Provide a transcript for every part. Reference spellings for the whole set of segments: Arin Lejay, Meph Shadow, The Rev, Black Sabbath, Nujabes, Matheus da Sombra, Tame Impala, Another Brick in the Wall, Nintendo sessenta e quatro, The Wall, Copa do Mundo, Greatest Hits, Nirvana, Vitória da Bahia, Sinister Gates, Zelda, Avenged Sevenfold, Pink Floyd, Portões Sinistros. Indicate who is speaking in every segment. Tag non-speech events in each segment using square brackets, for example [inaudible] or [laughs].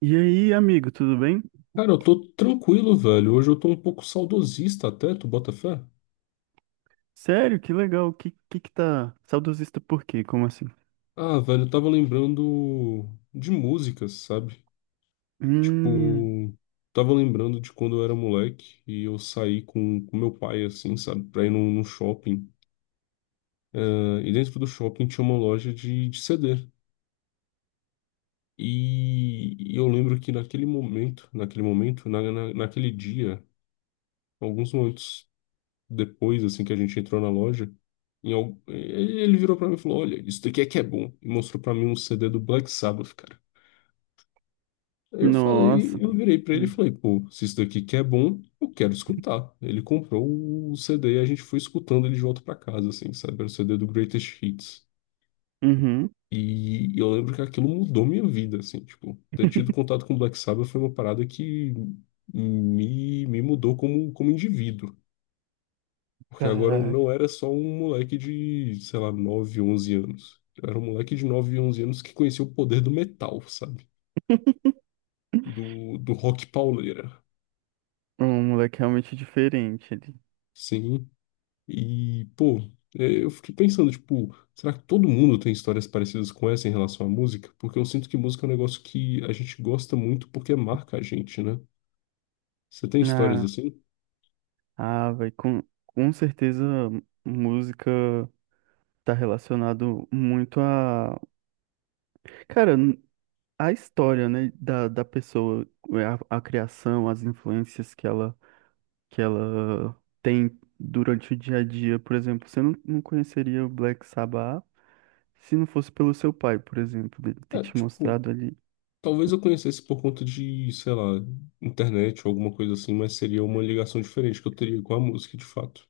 Speaker 1: E aí, amigo, tudo bem?
Speaker 2: Cara, eu tô tranquilo, velho. Hoje eu tô um pouco saudosista até, tu bota fé?
Speaker 1: Sério, que legal. Que tá saudosista por quê? Como assim?
Speaker 2: Ah, velho, eu tava lembrando de músicas, sabe?
Speaker 1: Hum.
Speaker 2: Tipo, tava lembrando de quando eu era moleque e eu saí com meu pai, assim, sabe? Pra ir num shopping. Ah, e dentro do shopping tinha uma loja de CD. E eu lembro que naquele momento, naquele dia, alguns momentos depois, assim, que a gente entrou na loja, ele virou pra mim e falou: Olha, isso daqui é que é bom. E mostrou pra mim um CD do Black Sabbath, cara. Aí eu
Speaker 1: Nossa.
Speaker 2: falei, eu virei pra ele e
Speaker 1: Hum.
Speaker 2: falei: Pô, se isso daqui que é bom, eu quero escutar. Ele comprou o CD e a gente foi escutando ele de volta pra casa, assim, sabe? Era o CD do Greatest Hits.
Speaker 1: Uhum.
Speaker 2: E eu lembro que aquilo mudou minha vida, assim, tipo, ter tido
Speaker 1: [laughs]
Speaker 2: contato com Black Sabbath foi uma parada que me mudou como, como indivíduo. Porque agora eu
Speaker 1: Caraca.
Speaker 2: não era só um moleque de, sei lá, 9 11 anos. Eu era um moleque de 9, 11 anos que conhecia o poder do metal, sabe? Do rock pauleira.
Speaker 1: Um moleque realmente diferente ali.
Speaker 2: Sim. E, pô, é, eu fiquei pensando, tipo, será que todo mundo tem histórias parecidas com essa em relação à música? Porque eu sinto que música é um negócio que a gente gosta muito porque marca a gente, né? Você tem histórias
Speaker 1: Ah,
Speaker 2: assim?
Speaker 1: vai com certeza, música tá relacionado muito a, cara, n- a história, né, da, da pessoa, é, a criação, as influências que ela tem durante o dia a dia. Por exemplo, você não conheceria o Black Sabbath se não fosse pelo seu pai, por exemplo, dele ter
Speaker 2: É,
Speaker 1: te
Speaker 2: tipo,
Speaker 1: mostrado ali.
Speaker 2: talvez eu conhecesse por conta de, sei lá, internet ou alguma coisa assim, mas seria uma ligação diferente que eu teria com a música de fato.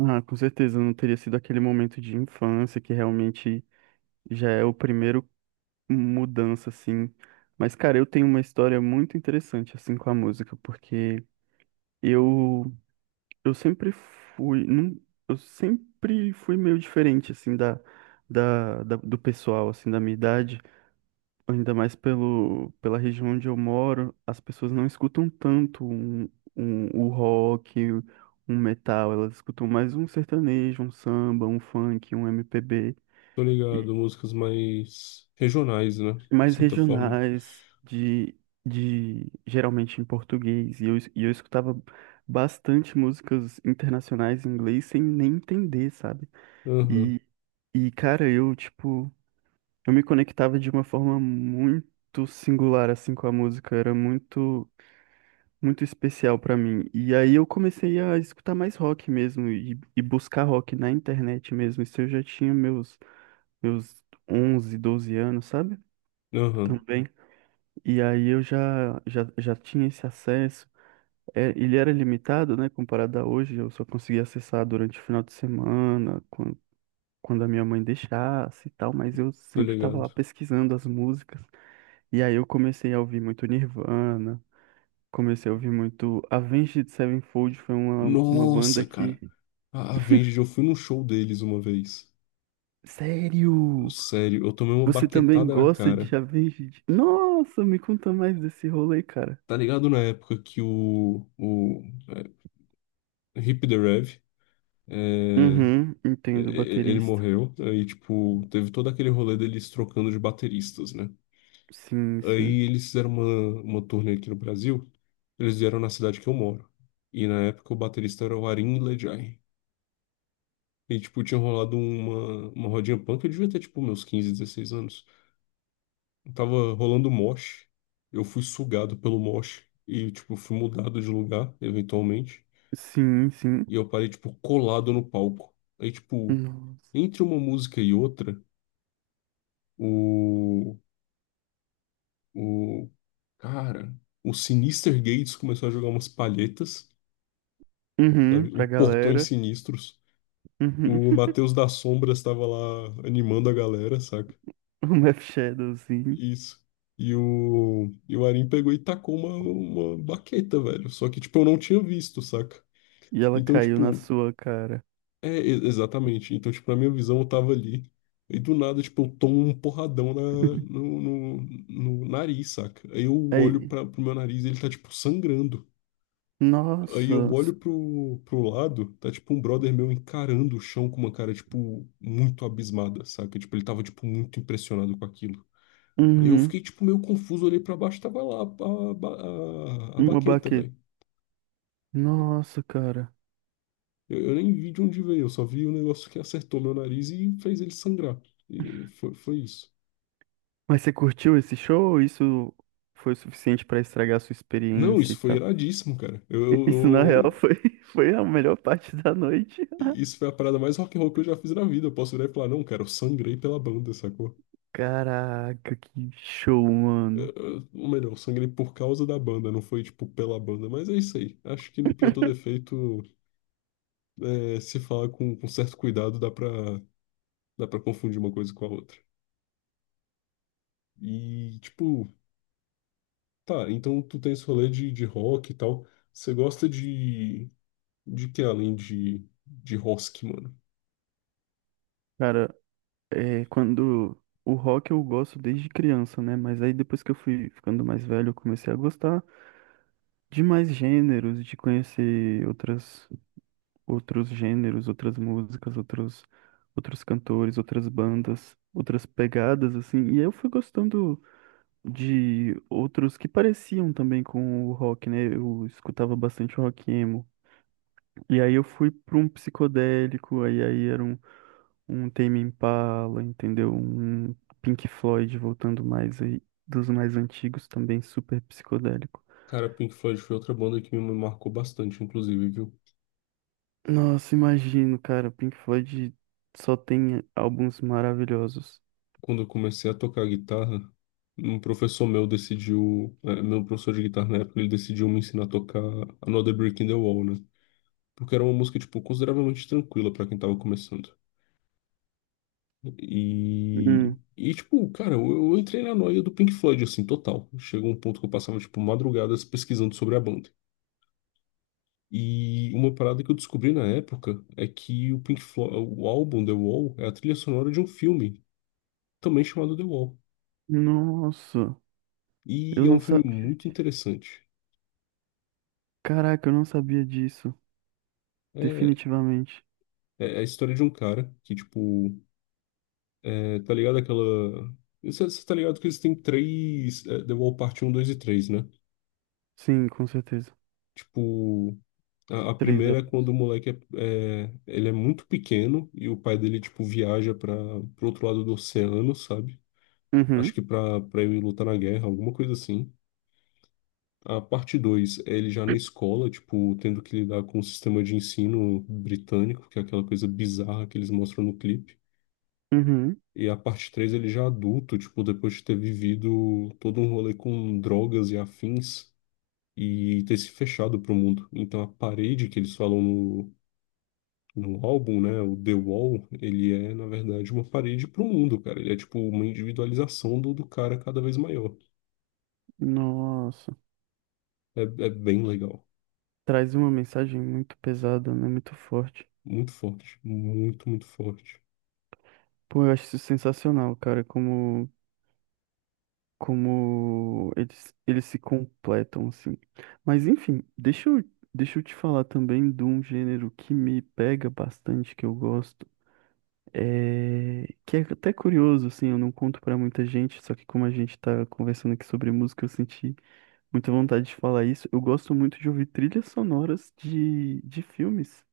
Speaker 1: Ah, com certeza, não teria sido aquele momento de infância que realmente já é o primeiro mudança, assim. Mas, cara, eu tenho uma história muito interessante, assim, com a música, porque eu, eu sempre fui, não, eu sempre fui meio diferente, assim, do pessoal, assim, da minha idade. Ainda mais pelo, pela região onde eu moro, as pessoas não escutam tanto o rock, um metal, elas escutam mais um sertanejo, um samba, um funk, um MPB,
Speaker 2: Tô
Speaker 1: e
Speaker 2: ligado, músicas mais regionais, né? De
Speaker 1: mais
Speaker 2: certa forma.
Speaker 1: regionais, de geralmente em português. E e eu escutava bastante músicas internacionais em inglês sem nem entender, sabe?
Speaker 2: Aham,
Speaker 1: E, e cara, eu, tipo, eu me conectava de uma forma muito singular, assim, com a música, era muito, muito especial pra mim. E aí eu comecei a escutar mais rock mesmo e buscar rock na internet mesmo. Isso eu já tinha meus 11 12 anos, sabe?
Speaker 2: aham,
Speaker 1: Também. E aí eu já tinha esse acesso. É, ele era limitado, né, comparado a hoje, eu só conseguia acessar durante o final de semana, quando a minha mãe deixasse e tal, mas eu
Speaker 2: tô
Speaker 1: sempre estava lá
Speaker 2: ligado.
Speaker 1: pesquisando as músicas. E aí eu comecei a ouvir muito Nirvana, comecei a ouvir muito Avenged Sevenfold, foi uma banda
Speaker 2: Nossa,
Speaker 1: que...
Speaker 2: cara, a Avenged, eu fui num show deles uma vez.
Speaker 1: Sério?
Speaker 2: Sério, eu tomei uma
Speaker 1: Você também
Speaker 2: baquetada na
Speaker 1: gosta de
Speaker 2: cara.
Speaker 1: Avenged? Nossa, me conta mais desse rolê, cara.
Speaker 2: Tá ligado na época que o é, Hip the Rev, é,
Speaker 1: Uhum, entendo,
Speaker 2: ele
Speaker 1: baterista.
Speaker 2: morreu, aí, tipo, teve todo aquele rolê deles trocando de bateristas, né?
Speaker 1: Sim,
Speaker 2: Aí
Speaker 1: sim.
Speaker 2: eles fizeram uma turnê aqui no Brasil, eles vieram na cidade que eu moro, e na época o baterista era o Arin Lejay. E, tipo, tinha rolado uma rodinha punk, eu devia ter, tipo, meus 15, 16 anos. Tava rolando mosh, eu fui sugado pelo mosh, e, tipo, fui mudado de lugar, eventualmente,
Speaker 1: Sim, sim.
Speaker 2: e eu parei, tipo, colado no palco. Aí, tipo,
Speaker 1: Nossa.
Speaker 2: entre uma música e outra, o, o cara, o Sinister Gates começou a jogar umas palhetas,
Speaker 1: Uhum,
Speaker 2: sabe? O
Speaker 1: pra
Speaker 2: Portões
Speaker 1: galera.
Speaker 2: Sinistros.
Speaker 1: Uhum.
Speaker 2: O
Speaker 1: [laughs]
Speaker 2: Matheus da Sombra estava lá animando a galera, saca?
Speaker 1: O Meph Shadow, sim.
Speaker 2: Isso. E o Arim pegou e tacou uma baqueta, velho. Só que, tipo, eu não tinha visto, saca?
Speaker 1: E ela
Speaker 2: Então,
Speaker 1: caiu na
Speaker 2: tipo,
Speaker 1: sua cara.
Speaker 2: é, exatamente. Então, tipo, na minha visão, eu tava ali. E do nada, tipo, eu tomo um porradão na,
Speaker 1: [laughs]
Speaker 2: no, no, no nariz, saca? Aí eu olho
Speaker 1: Aí,
Speaker 2: pro meu nariz e ele tá, tipo, sangrando. Aí eu
Speaker 1: nossa.
Speaker 2: olho pro lado, tá, tipo, um brother meu encarando o chão com uma cara, tipo, muito abismada, saca? Tipo, ele tava, tipo, muito impressionado com aquilo. Aí eu
Speaker 1: Uhum,
Speaker 2: fiquei, tipo, meio confuso, olhei pra baixo, tava lá a
Speaker 1: uma
Speaker 2: baqueta,
Speaker 1: baqueta.
Speaker 2: velho.
Speaker 1: Nossa, cara.
Speaker 2: Eu nem vi de onde veio, eu só vi o negócio que acertou meu nariz e fez ele sangrar. E foi, foi isso.
Speaker 1: Mas você curtiu esse show? Isso foi o suficiente pra estragar a sua
Speaker 2: Não,
Speaker 1: experiência
Speaker 2: isso
Speaker 1: e
Speaker 2: foi
Speaker 1: tal?
Speaker 2: iradíssimo, cara.
Speaker 1: [laughs] Isso na real
Speaker 2: Eu-
Speaker 1: foi, [laughs] foi a melhor parte da noite. [laughs]
Speaker 2: isso foi a parada mais rock and roll que eu já fiz na vida. Eu posso virar e falar, não, cara, eu sangrei pela banda, sacou?
Speaker 1: Caraca, que show, mano.
Speaker 2: Ou melhor, eu sangrei por causa da banda, não foi, tipo, pela banda. Mas é isso aí. Acho que, pra todo efeito, é, se falar com certo cuidado, dá pra confundir uma coisa com a outra. E, tipo, tá, então tu tem esse rolê de rock e tal. Você gosta de que além de rock, mano?
Speaker 1: Cara, é, quando o rock eu gosto desde criança, né? Mas aí depois que eu fui ficando mais velho, eu comecei a gostar de mais gêneros, de conhecer outros gêneros, outras músicas, outros cantores, outras bandas, outras pegadas, assim. E aí eu fui gostando de outros que pareciam também com o rock, né? Eu escutava bastante rock emo. E aí eu fui para um psicodélico, aí era um Tame Impala, entendeu? Um Pink Floyd voltando mais aí, dos mais antigos também, super psicodélico.
Speaker 2: Cara, Pink Floyd foi outra banda que me marcou bastante, inclusive, viu?
Speaker 1: Nossa, imagino, cara, Pink Floyd só tem álbuns maravilhosos.
Speaker 2: Quando eu comecei a tocar guitarra, um professor meu decidiu, eh, meu professor de guitarra na época, ele decidiu me ensinar a tocar Another Brick in the Wall, né? Porque era uma música, tipo, consideravelmente tranquila pra quem tava começando. E,
Speaker 1: Hum,
Speaker 2: e tipo, cara, eu entrei na noia do Pink Floyd, assim, total. Chegou um ponto que eu passava, tipo, madrugadas pesquisando sobre a banda. E uma parada que eu descobri na época é que o Pink Floyd, o álbum The Wall é a trilha sonora de um filme também chamado The Wall.
Speaker 1: nossa,
Speaker 2: E
Speaker 1: eu
Speaker 2: é um
Speaker 1: não
Speaker 2: filme
Speaker 1: sabia.
Speaker 2: muito interessante.
Speaker 1: Caraca, eu não sabia disso.
Speaker 2: É,
Speaker 1: Definitivamente.
Speaker 2: é a história de um cara que, tipo, é, tá ligado aquela. Você tá ligado que eles têm três é, The Wall Parte 1, 2 e 3 né?
Speaker 1: Sim, com certeza.
Speaker 2: Tipo, a
Speaker 1: Três
Speaker 2: primeira é quando
Speaker 1: álbuns.
Speaker 2: o moleque é, ele é muito pequeno e o pai dele, tipo, viaja para pro outro lado do oceano, sabe? Acho
Speaker 1: Uhum.
Speaker 2: que pra ir lutar na guerra, alguma coisa assim. A parte 2 é ele já na escola, tipo, tendo que lidar com o sistema de ensino britânico, que é aquela coisa bizarra que eles mostram no clipe.
Speaker 1: Uhum.
Speaker 2: E a parte 3 ele já adulto, tipo, depois de ter vivido todo um rolê com drogas e afins e ter se fechado pro mundo. Então a parede que eles falam no álbum, né, o The Wall, ele é, na verdade, uma parede pro mundo, cara. Ele é, tipo, uma individualização do cara cada vez maior.
Speaker 1: Nossa.
Speaker 2: É, é bem legal.
Speaker 1: Traz uma mensagem muito pesada, né? Muito forte.
Speaker 2: Muito forte. Muito, muito forte.
Speaker 1: Pô, eu acho isso sensacional, cara, como, eles se completam, assim. Mas enfim, deixa eu te falar também de um gênero que me pega bastante, que eu gosto. É... Que é até curioso, assim, eu não conto pra muita gente, só que como a gente tá conversando aqui sobre música, eu senti muita vontade de falar isso. Eu gosto muito de ouvir trilhas sonoras de filmes,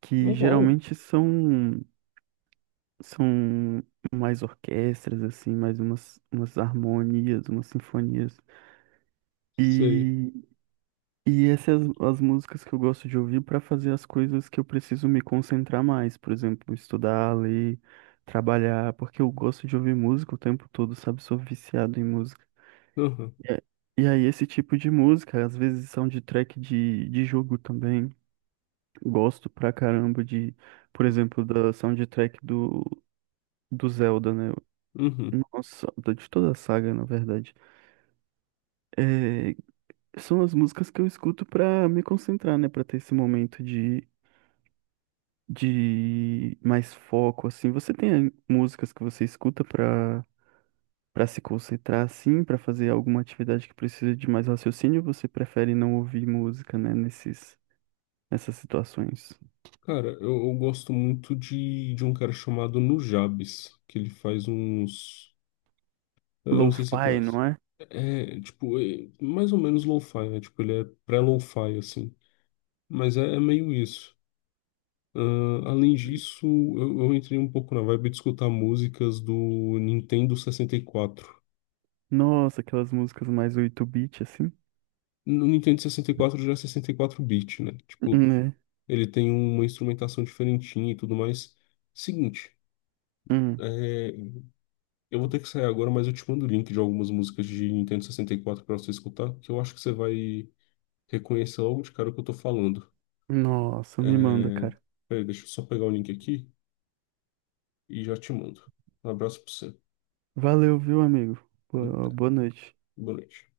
Speaker 1: que
Speaker 2: Uau!
Speaker 1: geralmente são mais orquestras assim, mais umas harmonias, umas sinfonias.
Speaker 2: Sei.
Speaker 1: E e essas as músicas que eu gosto de ouvir para fazer as coisas que eu preciso me concentrar mais, por exemplo, estudar, ler, trabalhar, porque eu gosto de ouvir música o tempo todo, sabe? Sou viciado em música.
Speaker 2: Aham,
Speaker 1: E a- e aí esse tipo de música, às vezes soundtrack de jogo também. Gosto pra caramba de por exemplo, da soundtrack do Zelda, né?
Speaker 2: uhum.
Speaker 1: Nossa, da- de toda a saga, na verdade. É, são as músicas que eu escuto pra me concentrar, né? Pra ter esse momento de mais foco, assim. Você tem músicas que você escuta pra, pra se concentrar, assim, pra fazer alguma atividade que precisa de mais raciocínio? Ou você prefere não ouvir música, né? Nesses, nessas situações.
Speaker 2: Cara, eu gosto muito de um cara chamado Nujabes, que ele faz uns. Eu não sei se você
Speaker 1: Lo-fi,
Speaker 2: conhece.
Speaker 1: não é?
Speaker 2: É, tipo, é mais ou menos lo-fi, né? Tipo, ele é pré-lo-fi, assim. Mas é, é meio isso. Ah, além disso, eu entrei um pouco na vibe de escutar músicas do Nintendo 64.
Speaker 1: Nossa, aquelas músicas mais 8-bit, assim.
Speaker 2: No Nintendo 64 já é 64 bit né? Tipo,
Speaker 1: Né?
Speaker 2: ele tem uma instrumentação diferentinha e tudo mais. Seguinte.
Speaker 1: Hum.
Speaker 2: é, Eu vou ter que sair agora, mas eu te mando o link de algumas músicas de Nintendo 64 para você escutar, que eu acho que você vai reconhecer logo de cara o que eu tô falando.
Speaker 1: Nossa, me manda,
Speaker 2: É...
Speaker 1: cara.
Speaker 2: Peraí, deixa eu só pegar o link aqui e já te mando. Um abraço pra você.
Speaker 1: Valeu, viu, amigo?
Speaker 2: Até.
Speaker 1: Boa noite.
Speaker 2: Boa noite.